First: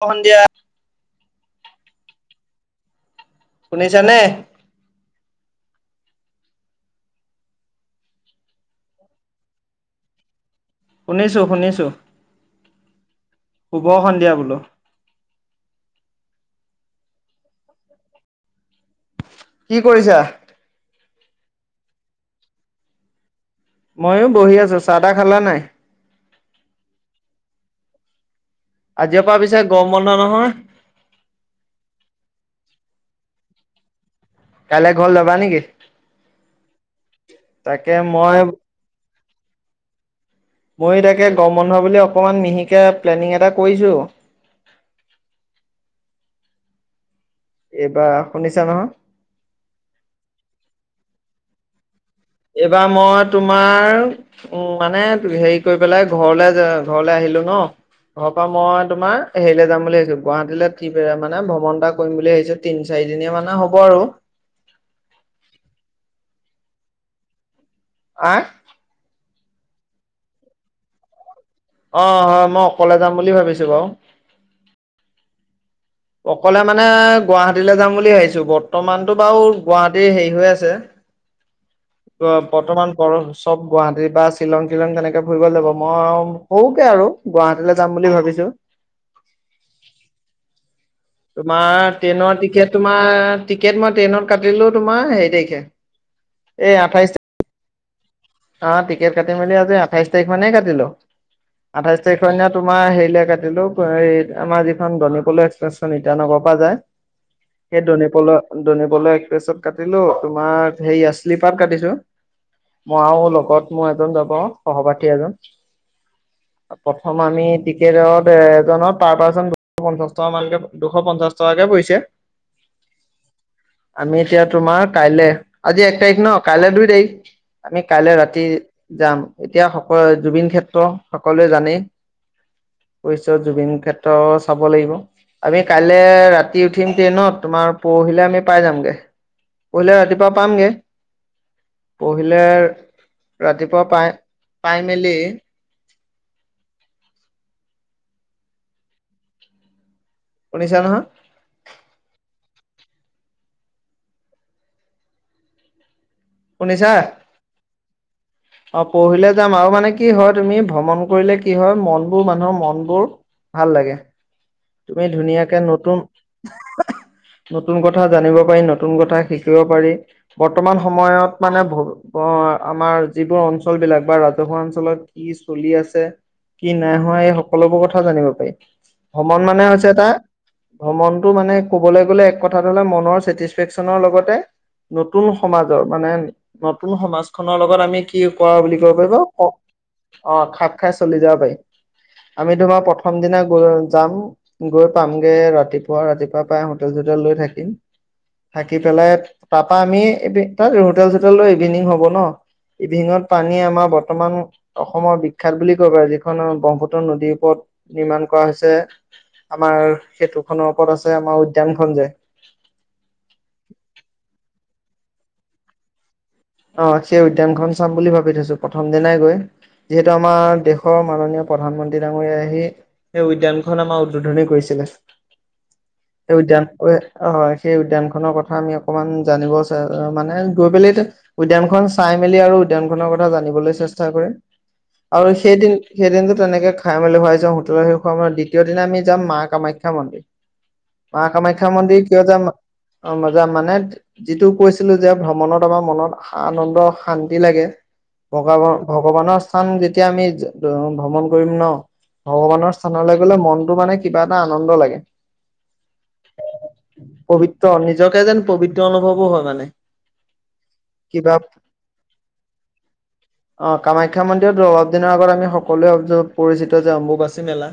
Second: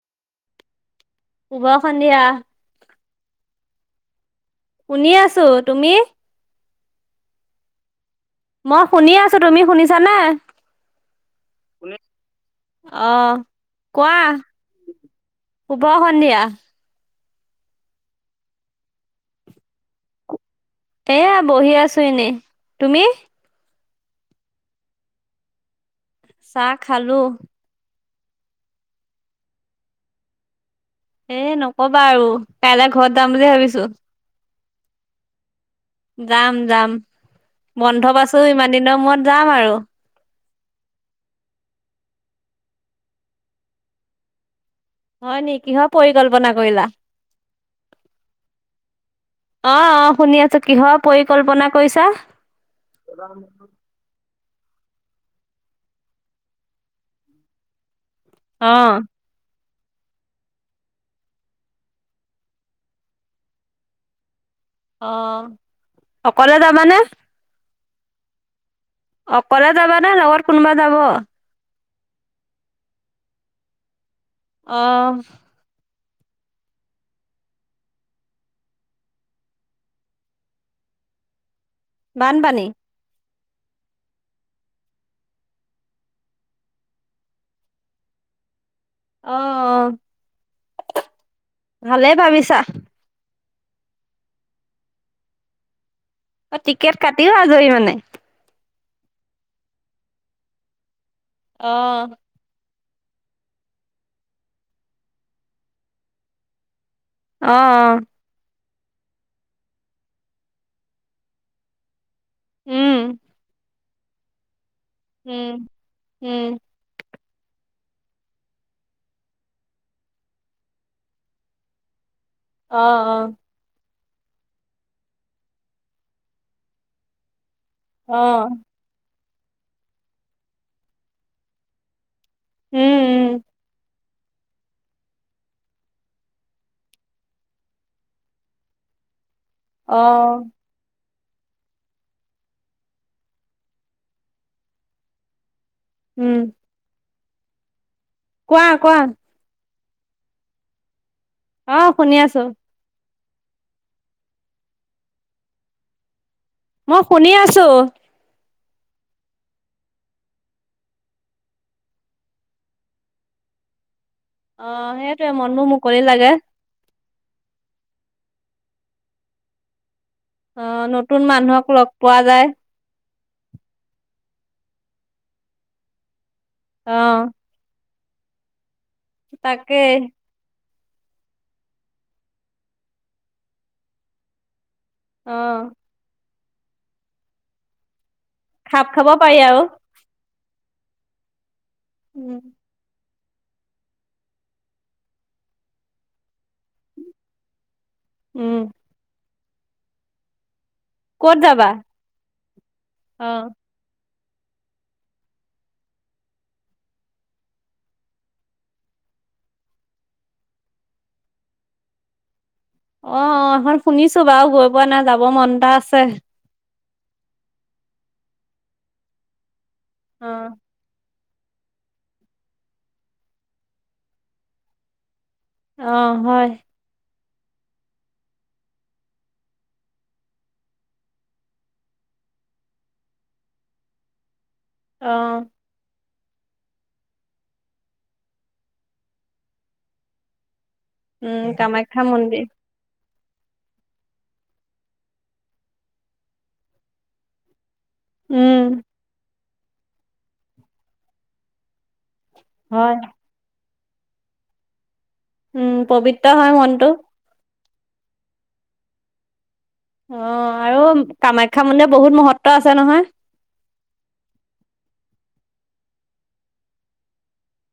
সন্ধিয়া উভা সন্ধিয়া [unintelligible] শুনিছা নে শুনি আছো তুমি মই শুনি আছো তুমি শুনিছানে শুনিছোঁ শুনিছো অ শুভ সন্ধিয়া বোলো উভ হন্ধীয়া [unintelligible] কি কৰিছা এয়া বহি আছো এনেই তুমি ময়ো বহি আছো চাহদাহ খালা নাই [unintelligible] চাহ খালো আজি পৰা পিছে গম বন্ধ নহয় এ নকবা আৰু কাইলৈ ঘৰত যাম বুলি ভাবিছো [unintelligible] কাইলৈ ঘৰ যাবা নেকি [unintelligible] যাম যাম তাকে বন্ধ মই পাইছো ইমান দিনৰ মূৰত যাম আৰু [unintelligible] মই তাকে গম বন্ধ বুলি অকনমান মহিকে প্লেনিং এটা কৰিছো [unintelligible] হয় নে কিহৰ পৰিকল্পনা কৰিলা এইবাৰ শুনিছা নহয়? অ অ শুনি আছো কিহৰ পৰিকল্পনা কৰিছা এইবাৰ মই তোমাৰ উম মানে হেৰি কৰি পেলাই ঘৰলে ঘৰলে আহিলো ন [unintelligible] ঘৰ পা অ মই তোমাৰ হেৰিলে যাম [unintelligible] ছো গুৱাহাটী মানে ভ্ৰমণ এটা কৰিম বুলি ভাবিছো তিন চাৰি দিনীয়া মানে হ'ব আৰু [unintelligible] অ অকলে যাবানে [unintelligible] আহ অকলে যাবা নে লগৰ কোনোবা যাব অ হয় মই অকলে যাম বুলি ভাবিছো বাৰু আহ অকলে মানে গুৱাহাটীলৈ যাম বুলি ভাবিছো বৰ্তমানতটো বাৰু গুৱাহাটীৰ হেৰি হৈ আছে অ বানপানী বৰ্তমান বৰসূচ চব গুৱাহাটী বা শ্বিলং শ্বিলং কেনেকে ফুৰি গল যাব মই সৰুকে আৰু গুৱাহাটীলৈ যাম বুলি ভাবিছো [unintelligible] আহ তোমাৰ ট্ৰেইনৰ টিকট তোমাৰ টিকেট মই ট্ৰেইনত কাটিলো তোমাৰ হেৰি তাৰিখে [unintelligible] অ এই টিকেট আঠাইছ কাটিও আজৰি মানে অ টিকেট কাটি মেলি আজি আঠাইছ তাৰিখ মানে কাটিলো অ আঠাইছ তাৰিখ [unintelligible] আমাৰ হেৰিলে কাটিলো আমাৰ যিখন দনিকল্লু এক্সপ্ৰেন ইটানগৰ পৰা যায় [unintelligible] সেই ধনে পলৰ ধনী বল এক্প্ৰেছত কাটিলো তোমাৰ সেয় শ্লিপাত কাটিছো উম আৰু লগত মই এজন য পাওঁ সহপাঠী এজন উম উম প্ৰথম আমি [unintelligible] এজনত পাৰ পাৰ্চন দুশ পঞ্চাশ টকা মানকে দুশ পঞ্চাশ টকাকে পৰিছে [unintelligible] আহ অ আমি এতিয়া তোমাৰ কাইলে আজি এক তাৰিখ ন কাইলৈ দুই তাৰিখ [unintelligible] আমি কাইলে অ ৰাতি যাম এতিয়া সকল জুবিন ক্ষেত্ৰ সকলোৱে জানেই উম পছ উম জুবিন ক্ষেত্ৰ চাব লাগিব। আমি কাইলৈ ৰাতি উঠিম ট্ৰেইনত তোমাৰ পৰহিলে আমি পাই যামগে অ পিলে ৰাতিপুৱা পামগে প পহিলে ৰাতিপুৱা পাই পাই মেলি উম কোৱা কোৱা। উঊনিছ নহয়। অ শুনি আছো। শুনিছা মই শুনি আছো। অ পঢ়িলে যাম আৰু মানে কি হয় তুমি ভ্ৰমণ কৰিলে কি হয় মনবোৰ মানুহৰ মনবোৰ ভাল লাগে অ তুমি সেইটোৱে ধুনীয়াকে মনবোৰ মুকলি নতুন লাগে নতুন কথা জানিব পাৰি নতুন কথা শিকিব পাৰি অ বৰ্তমান নতুন সময়ত মানে মানুহক লগ পোৱা যায় আমাৰ যিবোৰ অঞ্চল বিলাক বা ৰাজহুৱা অঞ্চলত কি চলি আছে কি অ নাইহোৱা এই সকলোবোৰ কথা কথা জানিব পাৰি ভ্ৰমণ মানে হৈছে তাকেই এটা ভ্ৰমণটো মানে ক'বলৈ গ'লে এক কথাটো হ'লে মনৰ চছেটিছফেকচনৰ লগতে নতুন অ সমাজৰ মানে নতুন সমাজখনৰ লগত আমি কি কৰা বুলি খাপ কব খাব পাৰিব পাৰি আৰু অ খাপ খাই চলি যাব পাৰি উম আমি তোমাৰ প্ৰ প্ৰথম দিনা গৈ যাম গৈ পামগে ৰাতিপুৱা ৰাতিপুৱা প্ৰাই হোটেল চোটেল লৈ থাকিম উম থাকি পেলাই তাৰপা আমি এই তাত হোটেল চোটেল ক'ত যাবা ইভিনিং হ'ব ন ইভিনিঙত অ পানী আমাৰ ব বৰ্তমান অসমৰ বিখ্যাত বুলি কব পাৰি যিখন ব্ৰংশত নদীৰ ওপৰত নিৰ্মাণ কৰা হৈছে। আমাৰ সেইটোখনৰ ওপৰত আছে আমাৰ উদ্যানখন যে অ এখন শুনিছো বাৰু গৈ পোৱা নাই যাব মন এটা আছে। অ সেই উদ্যানখন চাম বুলি ভাবি থৈছো প্ৰথম দিনাই গৈ যিহেতু অ আমাৰ দেশৰ মাননীয় প্ৰধানমন্ত্ৰী ডাঙৰ আহি সেই উদ্যানখন আমাৰ উদ্বোধন কৰিছিলে। স অ হয় উদ্যান অ ই হয় সেই উদ্যয়ান খনৰ কথা আমি অকমান জানিবো মানে গৈ পেলি উদ্যানখন চাই মেলি আৰু উদ্যান খনৰ কথা জানিবলৈ চেষ্টা কৰে অ আৰু সেইদিন সেইদিনতো তেনেকে খাই মেলি ভুৱাই যাওঁ হোটেলৰ শে খোৱাৰ মত দ্বিতীয় দিনা আমি যাম মা কামাখ্যা মন্দিৰ। ম কামাখ্যা মন্দিৰ কহত, অ মজা মানে যিটো কৈছিলো যে ভ্ৰমণত আমাৰ মনত আনন্দ শান্তি লাগে। ভগ উম ভগৱানৰ স্থান যেতিয়া আমি ভ্ৰমণ কৰিম ন। ভগৱানৰ হয় স্থানলৈ গলে মনটো মানে কিবা এটা আনন্দ লাগে। উম পবিত্ৰ হয় মনটো। ত নিজকে যেন পবিত্ৰ অনুভৱো হয় মানে অ আৰু কিবা কামাখ্যা মন্দিৰ বহুত মহত্ব আছে নহয়। অ কামাখ্যা মন্দিৰত অলপ দিনৰ আগত আমি সকলোৱে পৰিচিত যে অম্বুবাচী মেলা-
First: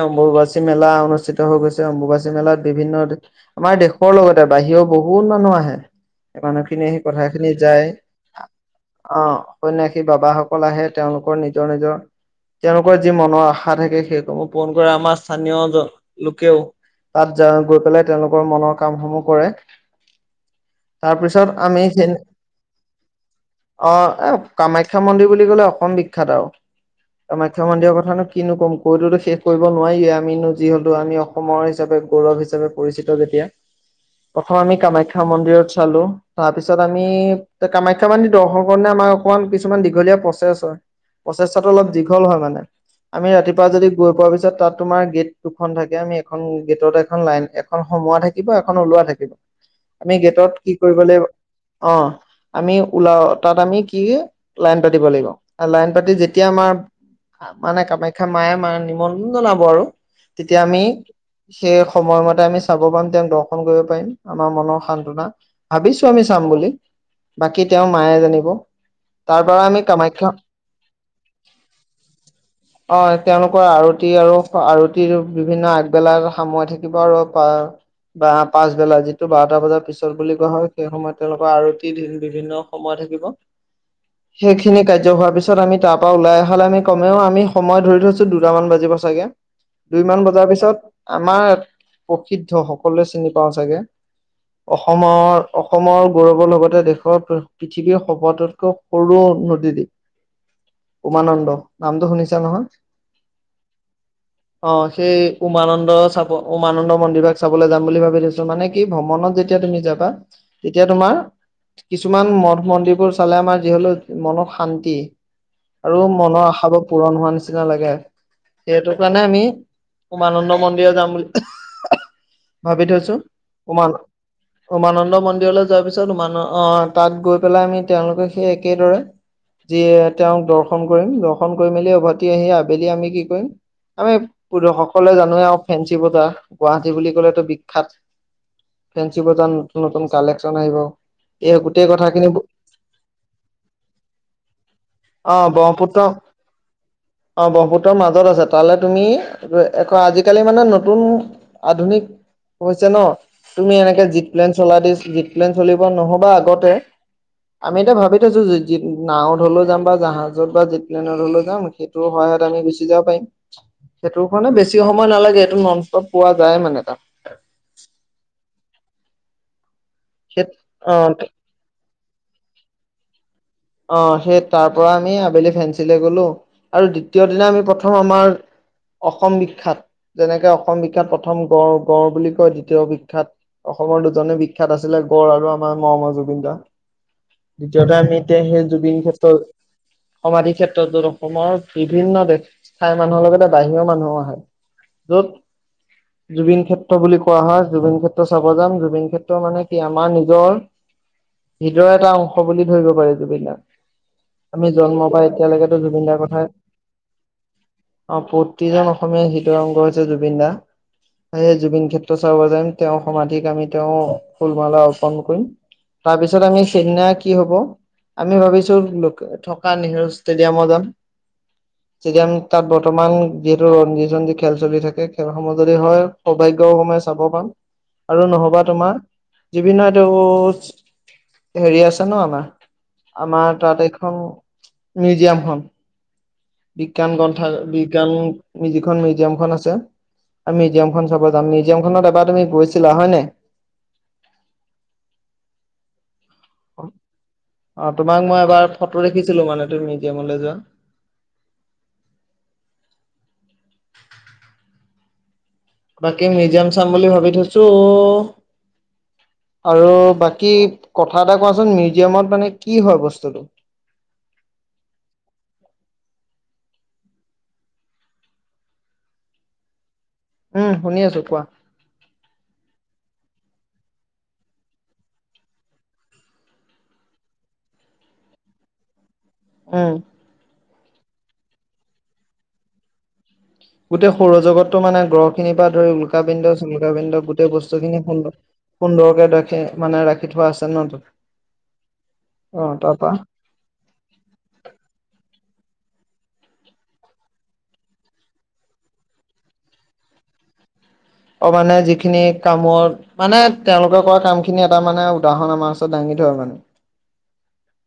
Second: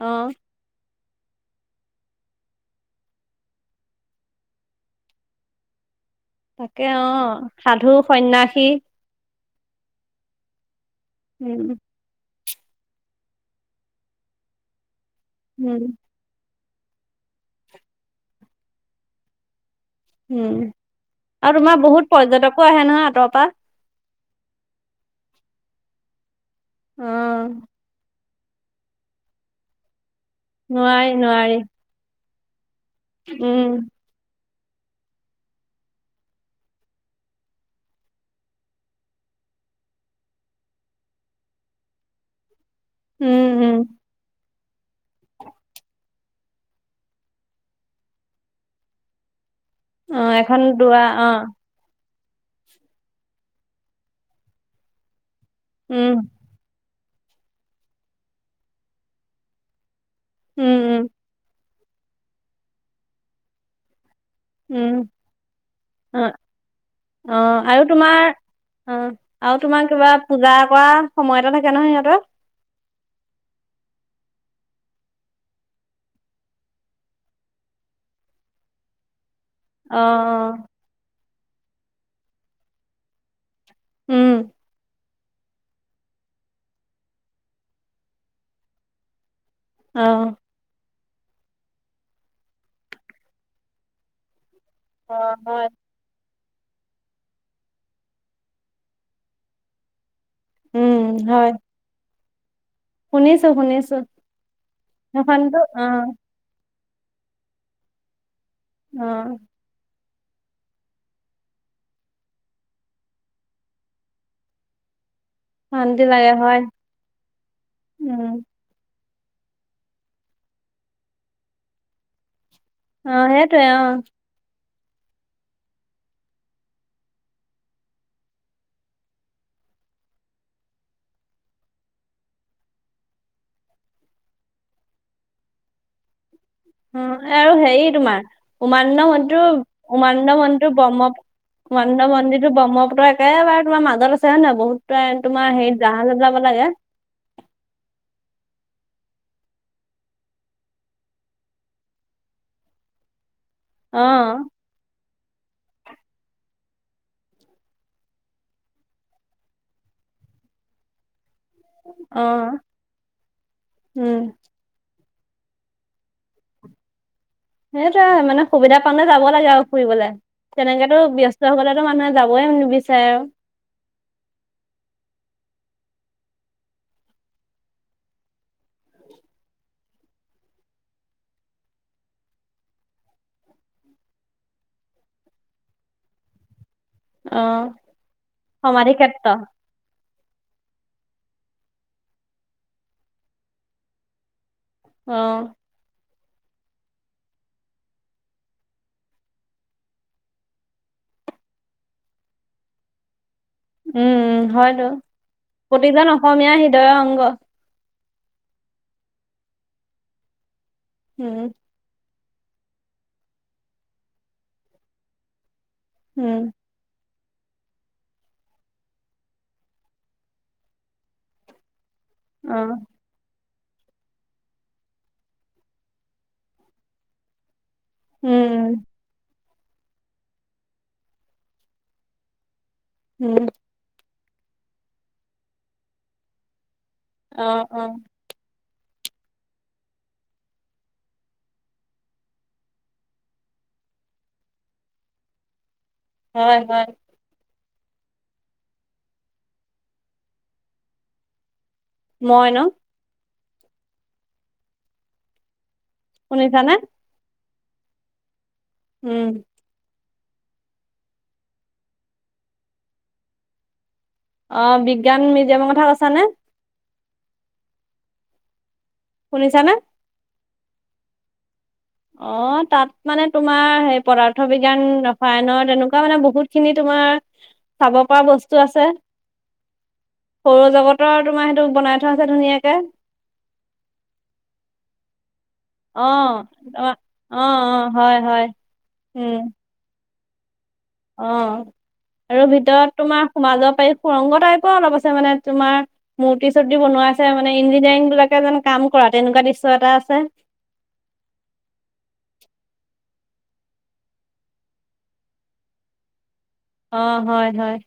অ ম বছিমেলা অনুস্থিত হৈ গৈছে অম্বুবাচী মেলাত বিভিন্ন আমাৰ দেশৰ লগতে বাহিৰৰও বহুত মানুহ আহে। তাকে মানুহখিনিয়ে সি অ কথা সাধু সন্যাসী অ সন্নয়াসী বাবা সকল আহে তেওঁলোকৰ নিজৰ উম নিজৰ তেওঁলোকৰ যি মনৰ আশা থাকে সেইসমহ পূণ কৰে আমাৰ স্থানীয় উম জন লোকেও তাত য গৈ পেলাই তেওঁলোকৰ মনৰ কামসমূহ কৰে উম তাৰপিছত আৰু তোমাৰ আমি সেই বহুত পৰ্যটকো আহে নহয় আঁতৰ পৰা- অ এ কামাখ্যা মন্দিৰ বুলি ক'লে অসম বিখ্যাত আৰু অ কামাখ্যা মন্দিৰৰ কথা ন। কিনো ক'ম কৈততো শেষ কৰিব নোৱাৰে আমিনো যিহেতু নোৱাৰি আমি নোৱাৰি অসমৰ হিচাপে গৌৰৱ হিচাপে। পৰিচিত তাতে। উম প্ৰথমতে কামাখ্যা মন্দিৰত চালোঁ তাৰপিছত আমি কামাখ্যা মন্দিৰ দৰ্শন [unintelligible] আমাৰ অকমান কিছুমান দীঘলীয়া প্ৰচেছ হয়। প্ৰচেষ্টাটো অলপ দীঘল হয় মানে আমি উম ৰাতিপুৱা উম যদি গৈ পোৱাৰ পিছত তাত তোমাৰ গেট দুখন থাকে আমি এখন গেটত এখন লাইন এখন সোমোৱা থাকিব এখন ওলোৱা থাকিব। আমি অ গেটত এখন কি কৰিব দুৱা লাগিব? অ অ আমি ওলাও তাত আমি কি লাইন পাতিব লাগিব। লাইন পাতি উম যেতিয়া আমাৰ মানে কামাখ্যা মায়ে ম নিমন্ত্ৰণ জনাব আৰু। তেতিয়া উম আমি উম সেই সময়মতে আমি চাব পাৰিম তেওঁক দৰ্শন কৰিব পাৰিম। আমাৰ মনৰ উম সান্তনা ভাবিছো অ আমি চাম বুলি অ বাকী আৰু তেওঁৰ মায়ে তোমাৰ জানিব। অ তাৰ আৰু পৰা আমি তোমাৰ কিবা কামাখ্যা পূজা কৰা সময় এটা থাকে নহয় সিহঁতৰ? অ তেওঁলোকৰ আৰতি আৰু আৰতিৰ বিভিন্ন আগবেলাত সাময় থাকিব আৰু বা পাঁচ বেলা টো বাৰটা বজাৰ অ পিছত বুলি অ কোৱা হয় সেই সময়ত তেওঁলোকৰ আৰতি বিভিন্ন সময় থাকিব। উম সেইখিনি কাজ হোৱাৰ পিছত আমি তাৰ পৰা ওলাই অহালে আমি কমেও আমি সময় ধৰি থৈছো দুটামান বাজিব চাগে। অ'। দুইমান বজাৰ পিছত আমাৰ ইয় প্ৰসিদ্ধ সকলোৱে চিনি পাওঁ চাগে। অ', অসমৰ হয়। অসমৰ গৌৰৱৰ লগতে দেশৰ পৃথিৱীৰ সবাটোটকৈ সৰু নদী উম, দ্বীপ। হয়, উমানন্দ নামটো শুনিছা নহয়? শুনিছো শুনিছো অ সেই সেইখনতো উমানন্দ অ', চাপৰ আমানন্দ মন্দিৰক চাবলৈ যাম বুলি ভাবি থৈছো! মান কি ভ্ৰমণত অ', যেতিয়া তুমি যাবা এতিয়া তোমাৰ কিছুমান মঠ মন্দিৰবোৰ চালে আমাৰ যিহলেও মন শান্তি আৰু শান্তি লাগে মনৰ হয়, আশাবোৰ পূৰণ হোৱা নিচিনা লাগে উম, সেইটো। পোৱা নে আমি উমানন্দ মন্দিৰত যাম বুলি ভাবি থৈছো অ', সেইটোৱে উমান অ', উমানন্দ মন্দিৰলৈ যোৱাৰ পিছত মান অ তাত গৈ পেলাই আমি তেওঁলোকে সেই একেদৰে যিয় তেওঁক দৰ্শন কৰিম দৰ্শন কৰি মেলি উভতি আহি আবেলি আমি কি কৰিম আমি পু সকলোৱলে জানোৱে আও ফেঞ্চি বজা উম আৰু হেৰি তোমাৰ উমানন্দ ফেঞ্চি মন্দিৰ বজাৰ নতুন নতুন উমানন্দ কালেকচন মন্দিৰ টো আহিব ব্ৰহ্মপু এই গোটেই উমানন্দ কথাখিনি মন্দিৰটো ব্ৰহ্মপুত্ৰৰ একেবাৰে তোমাৰ মাজত আছে হয় নহয় বহুত অ তোমাৰ হেৰি ব্ৰহ্মপুত্ৰ জাহাজত যাব লাগে। অ ব্ৰহ্মপুতৰ মাজত আছে। তাললে তুমি আজিকালি মানে নতুন আধুনিক হৈছে ন। তুমি অ', এনেকে জিট প্লেন চলাই দিছ জিট প্লেন চলিব নহ'বা আগতে আমি এতিয়া ভাবি থৈছো নাৱত হলেও যাম বা জাহাজত বা জিপ লাইন ত হলেও যাম। যাম সেইটোৰ সহায়ত আমি অ', গুচি যাব পাৰিম। উম। সেইটোৰ কাৰণে বেছি সময় সময় নালাগে এইটো নন ষ্টপ পোৱা যায় মানে তাত। সেইটোৱে মানে সুবিধা পালে যাব লাগে আৰু ফুৰিবলে সেই অ তেনেকেতো ব্যস্ত হবলে মানুহে যাবই নিবিচাৰে। অ সেই তাৰ পৰা আমি আবেলি ফেঞ্চিলৈ গলো আৰু দ্বিতীয় দিনা আমি প্ৰথম আমাৰ অসম বিখ্যাত যেনেকে অসম বিখ্যাত প্ৰথম গড় গড় বুলি কয় দ্বিতীয় বিখ্যাত অসমৰ দুজনে বিখ্যাত আছিলে গড় আৰু আমাৰ মৰমৰ জুবিনদা। অ'। দ্বিতীয়তে আমি এতিয়া সেই সমাধি জুবিন ক্ষেত্ৰ ক্ষেত্ৰত সমাধি ক্ষেত্ৰত ত অসমৰ বিভিন্ন দেশ থায় মানুহৰ লগতে বাহিৰৰ মানুহো আহে। য'ত অহ। জুবিন ক্ষেত্ৰ বুলি কোৱা হয় জুবিন ক্ষেত্ৰ চাব যাম জুবিন ক্ষেত্ৰ মানে কি আমাৰ নিজৰ হৃদয়ৰ এটা অংশ বুলি ধৰিব পাৰি। জুবিন দাক উম, আমি হয়তো। জন্ম পাই এতিয়ালৈকেতো জুবিন প্ৰতিজন দাৰ কথাই অসমীয়া হৃদয়ৰ অংগ। অ প্ৰতিজন অসমীয়া হৃদয় অংগ হৈছে জুবিন দা উম, সেয়ে জুবিন খেত চাব যাইম তেওঁ সমাধিক আমি তেওঁ ফুল মালা অৰ্পন কৰিম। উম, তাৰপিছত আমি চেন্নাইত কি হব? আমি ভাবিছো থকা নেহেৰু ষ্টেডিয়ামত যাম। ষ্টেডিয়াম তাত অ', বৰ্তমান। যিহেতু ৰঞ্জি ৰঞ্জী খেল চলি থাকে খেলসমূহ যদি হয় সৌভাগ্যও সময় চাব পাম। আৰু নহবা উম, তোমাৰ। জুৱিনৰ এইটো হেৰি আছে ন আমাৰ। উম, উম, আমাৰ তাত এখন মিউজিয়াম হল। বিজ্ঞান গ্ৰন্থ অ', অ', বিজ্ঞান যিখন মিউজিয়ামখন আছে। মিউজিয়ামখন চাব যাম মিউজিয়ামখনত এবাৰ তুমি গৈছিলা হয় নাই। [unintelligible] হয় হয়। অ তোমাক মই এবাৰ ফটো দেখিছিলো মানে তুমি মিউজিয়ামলৈ যোৱা। মই ন? বাকী মিউজিয়াম শুনিছানে? চাম বুলি ভাবি থৈছো উম, আৰু বা কি কথা এটা কোৱাচোন মিউজিয়ামত মানে কি হয় বস্তুটো। অ বিজ্ঞান মিউজিয়ামৰ কথা কৈছানে? শুনিছানে? উম শুনি আছো কোৱা। অ তাত মানে তোমাৰ সেই পদাৰ্থ বিজ্ঞান ৰসায়নৰ তেনেকুৱা মানে বহুত খিনি তম তোমাৰ চাব পৰা বস্তু আছে। আহ। সৌৰ জগতৰ আৰু তোমাৰ সেইটো বনাই থোৱা আছে ধুনীয়াকে। গোটেই সৌৰজগতটো মানে গ্ৰহ। খিনিৰ পৰা ধৰি অ', উলকা পিন্ধ চুল্কা কা অ', পিন্ধ অ', গোটেই বস্তু অ', খিনি হয়, হয়, সুন্দৰকে উম, ৰাখে মানে ৰাখ। অ আৰু অ ভিতৰত তাৰপা তোমাৰ মাজৰ পাৰি সুৰংগ টাইপৰ অলপ আছে মানে তোমাৰ। মূৰ্তি চূৰ্তি বনাইছে মানে ইঞ্জিনিয়াৰিং বিলাকে যেন কাম কৰা তেনেকুৱা দৃশ্য এটা আছে। [inaudible] অ মানে যিখিনি কামত মানে তেওঁলোকে কৰা কাম খিনি এটা মানে উদাহৰণ আমাৰ ওচৰত দাঙি ধৰে মানে। অ হয়, হয়।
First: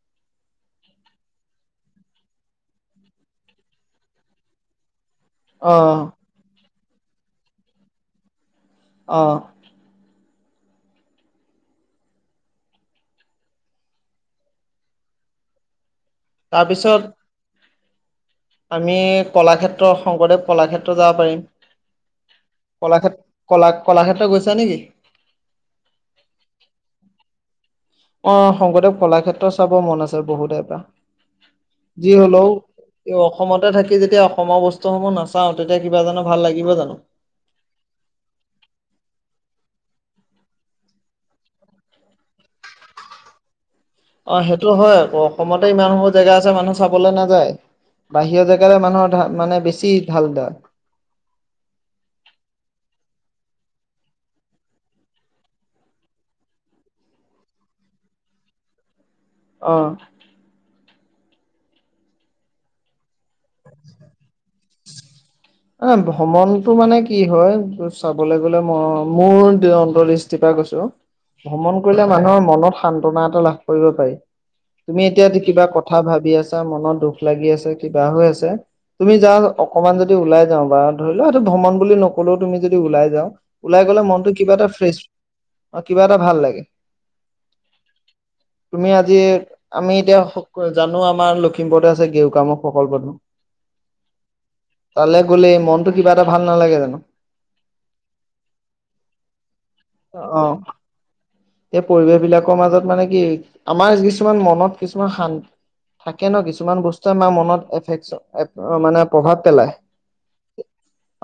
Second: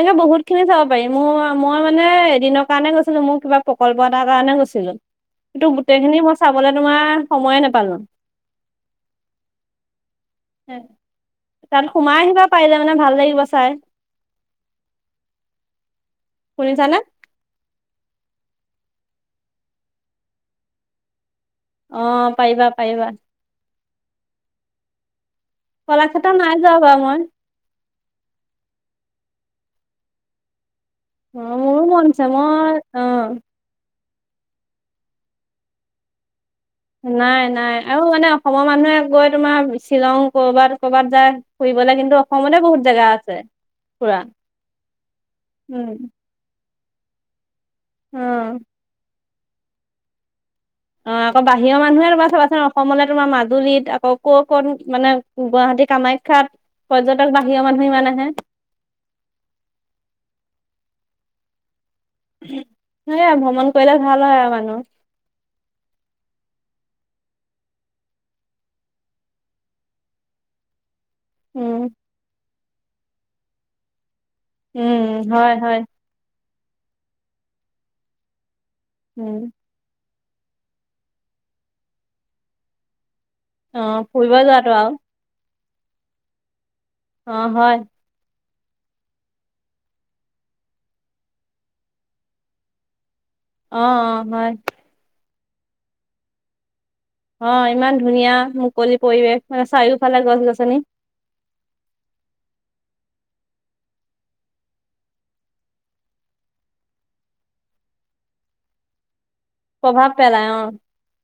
তেনেকে বহুতখিনি যাব পাৰি মোৰ মই মানে এদিনৰ কাৰণে গৈছিলো মোৰ কিবা প্ৰকল্প এটাৰ কাৰণে গৈছিলো। কিন্তু অ গোটেইখিনি মই চাবলে তোমাৰ সময়ে নেপালো। আহঁ তাত সোমাই আহিবা পাৰিলে মানে ভাল লাগিব চাই শুনিছানে তাৰপিছত আমি কলাক্ষেত্ৰ শংকৰদেৱ কলাক্ষেত্ৰ যাব পাৰিম। অ পাৰিবা, পাৰিবা। কলাক্ষেত্ৰত গৈছা নেকি? কলাক্ষেত্ৰ নাই যোৱা বাৰু মই। অ শংকৰদেৱ কলাক্ষেত্ৰ চাব মন আছে বহুত পৰা। অ মোৰো মন যি আছে হলেও মই এই অ অসমতে থাকে। যেতিয়া অসমৰ বস্তুসমূহ নাচাও, তেতিয়া কিবা জনো ভাল লাগে। নাই, নাই আৰু মানে অসমৰ মানুহে গৈ তোমাৰ। শ্বিলং কৰ'ৰবাত কৰ'ৰবাত যায় ফুৰিবলে কিন্তু অসমতে বহুত জাগা আছে। ফুৰা অ সেইটো হয় আকৌ অসমতে ইমান সমূহ উম, জেগা আছে মানুহ চাবলৈ নাযায়। অ বাহিৰৰ জেগাৰে মানুহৰ মানে বেছি ভাল পায়। অ আকৌ বাহিৰৰ মানুহে তোমাৰ চাবাচোন অসমলে তোমাৰ মাজুলীত আকৌ ক' কত মানে গুৱাহাটী। যদি কামাখ্যাত পৰ্যটক বাহিৰৰ মানুহ ইমান আহে। অহ। সেই আৰু ভ্ৰমণ কৰিলে ভাল হয় আৰু মানুহ। মানে ভ্ৰমণতটো মানে কি হয় চাবলৈ গ'লে ম মোৰ অন্তলিষ্টিপা ভ্ৰমণ উম কৰিলে মানুহৰ মনত সান্তনা এটা লাভ কৰিব পাৰি। উম তুমি এতিয়া হয় কিবা হয় কথা ভাবি আছা মনত দুখ লাগি আছে কিবা হৈ আছে। তুমি উম যাওঁ অকনমান যদি ওলাই যাওঁ বা ধৰি লোৱা এইেইটো ভ্ৰমণ বুলি নকলেও তুমি যদি ওলাই যাওঁ। অ ওলাই গলে মনতটো ফুৰিব কিবা এটা যোৱাটো আৰু ফ্ৰেছ কিবা এটা ভাল লাগে। অ হয় তুমি আজি আমি এতিয়া জানো আমাৰ লখিমপুৰতে আছে গেৰুকামুখ সকল প্ৰথম। অ অ হয় তালৈ গ'লে মনতটো কিবা এটা ভাল নালাগে জানো। অ ইমান ধুনীয়া মুকলি পৰিৱেশ মানে চাৰিওফালে গছ- অ', গছনি। এই পৰিৱেশ বিলাকৰ মাজত মানে কি আমাৰ কিছুমান মনত কিছুমান শান্ত থাকে ন কিছুমান বস্তুৱে আমাৰ মনত এফে মানে প্ৰভাৱ পেলাই প্ৰভাৱ পেলাই অ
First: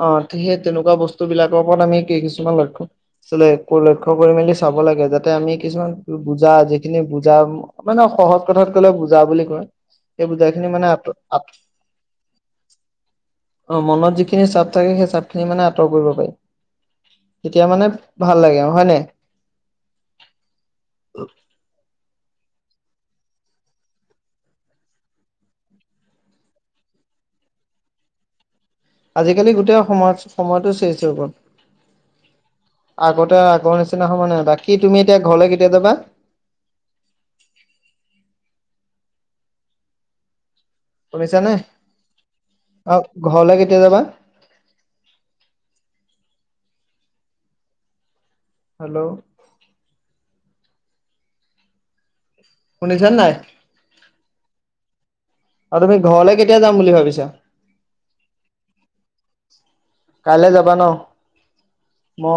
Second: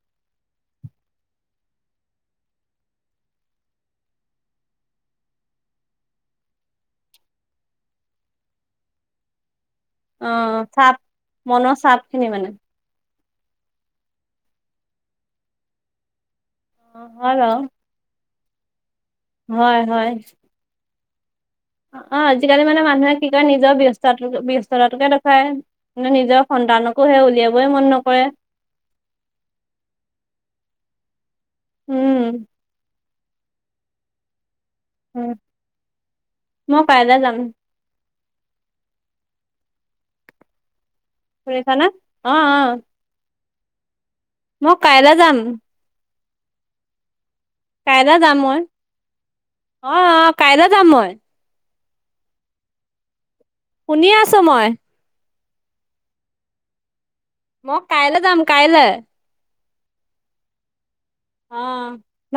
অ ঠিক সেই তেনেকুৱা বস্তু। বস্তু বিলাকৰ ওপৰত আমি কি কিছুমান লক্ষ্য চলে লক্ষ্য কৰি মেলি চাব লাগে। যাতে আমি কিছুমান বুজা যিখিনি বুজা মানে সহজ কথাত কলে বুজা বুলি কয়। অ', এই বুজাই খিনি মানে চাপ আত আত মনৰ চাপ খিনি মানে অ মনত যিখিনি চাপ থাকে সেই চাপ খিনি মানে আঁতৰ কৰিব পাৰি অ', হয় বাৰু তেতিয়া মানে ভাল লাগে অঁ হয় নাই। হয় হয়। [unintelligible] অঁ আজিকালি মানে মানুহে কি কয় নিজৰ ব্যস্তাটো ব্যস্ততাতোকে দেখায়ে নিজৰ সন সন্তানকো সে উলিয়াবই মন নকয়ে। আজিকালি গোটেই সময়চ সময়টো চেছ হৈ গ'ল। উম! আগতে আগৰ নিচিনা হ মানে দাক কি তুমি এতিয়া ঘৰলে কেতিয়া যাবা? মই কাইলৈ যাম শুনিছা নে অ ঘৰলৈ কেতিয়া যাবা? মো কাইলৈ যাম। কাইলে যাম মই হেল্ল' অ অ কাইলে যাম মই। শুনিছান নাই। শুনি আছো মই। অ তুমি ঘৰলে কেতিয়া যাম বুলি ভাবিছা? মই কাইলে যাম কাইলে। কাইলে যাবা ন। অ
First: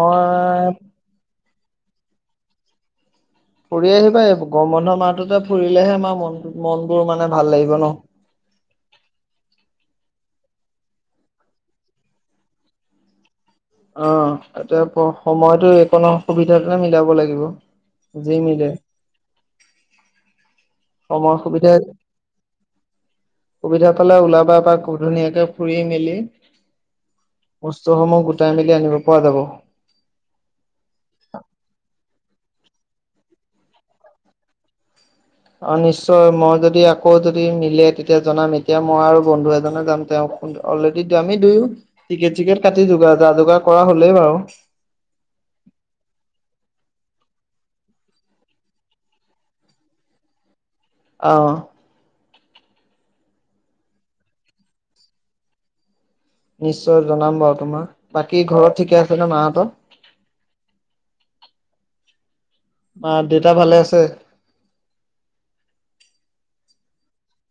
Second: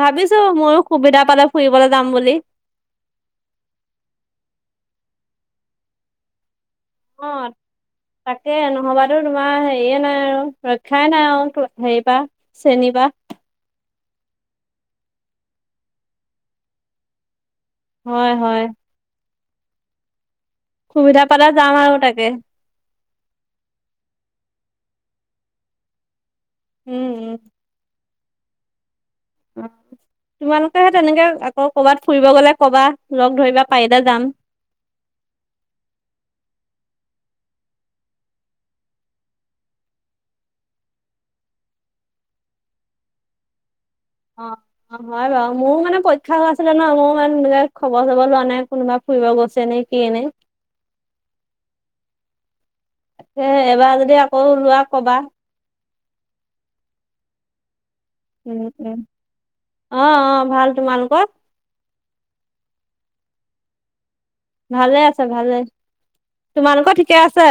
ভাবিছো মোৰো সুবিধা পালে ফুৰিবলে যাম বুলি। ফুৰি আহিবা এ গৰম বন্ধ মাহতোটে ফুৰিলেহে আমাৰ মনটো অঁ তাকে নহবাতো তোমাৰ হেৰিয়ে নাই আৰু ৰক্ষা এ নাই আও‌ টো হেয়ি পা চেনি পা অ এতিয়া ব সময়তো একনো সুবিধাটোহে মিলাব লাগিব। হয় যি হয়। মিলে সুবিধা পালে যাম আৰু তাকে। সুবিধা পালে ওলাবা এপাক ধুনীয়াকে ফুৰি মেলি উম বস্তুসমূহ গোটাই মেলি আনিব। পৰা যাব। উমহ তোমালোকেহে তেনেকে আকৌ কবাত ফুৰিব গ'লে কবা লগ ধৰিবা পাৰিলে যাম। অ নিশ্চয় মই যদি আকৌ যদি মিলে তেতিয়া জনাম এতিয়া মই আৰু বন্ধু এজনে যাম তেওঁক অলৰেডিটো আমি দুয়ো টিকেট চিকেট কাটি যোগাৰ যা যোগাৰ কৰা হ'লেই বাৰু অ অ হয় বাও মো মানে পইক্ষা হৈ আছিলে ন মো মান‌ মানে খব চব লোৱা নাই কোনোবা ফুৰিব গৈছে নে কিয়েনে। অহ। এ এবাৰ যদি আকৌ ওলোৱা কবা। নিশ্চয় জনাম বাও তোমা। বাকী উম ঘৰত ঠিকে উম আছে ন মাহত। অ অ ভাল তোমালোকৰ মা দেতা ভালে আছে। ভালে আছে ভালে তোমালোকৰ ঠিকে আছে।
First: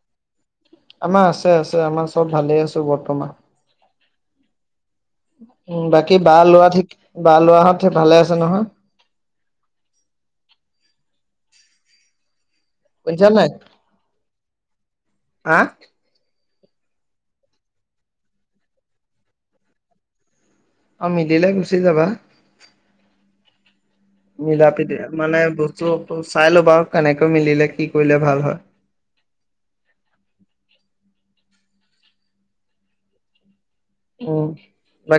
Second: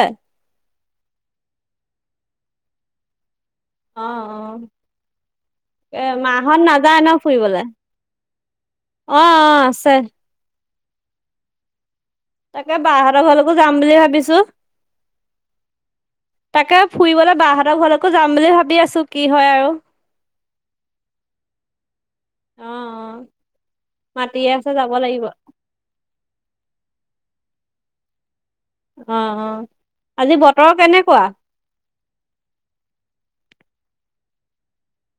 আমাৰ আছে আছে আমাৰ চব ভালে আছো বৰ্তমান। অঁ অঁ। উম বাকী বা লআ ঠিক বা লআ হতে ভালে আছে নহয়। অঁ অঁ আছে। তাকে বা শুনিছা হতৰ নাই ঘলৈকো যাম বুলিয়ে ভাবিছো। হা তাকে ফুইবলৈ বা হঁতৰ ঘৰলৈকো যাম বুলি ভাবি আছো কি হয় আৰু। অ মিলিলে গুচি যাবা। অ', অ', মাতিয়ে মিলা আছে যাব প্ৰিতি লাগিব অ', মানে বস্তু চাই ল'বা কেনেক টো মিলিলে কি কৰিলে ভাল হয়। অ অ আজি বতৰ কেনেকুৱা অ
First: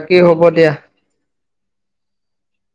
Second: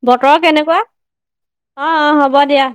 বতৰ কেনেকুৱা অ অ হ'ব দিয়া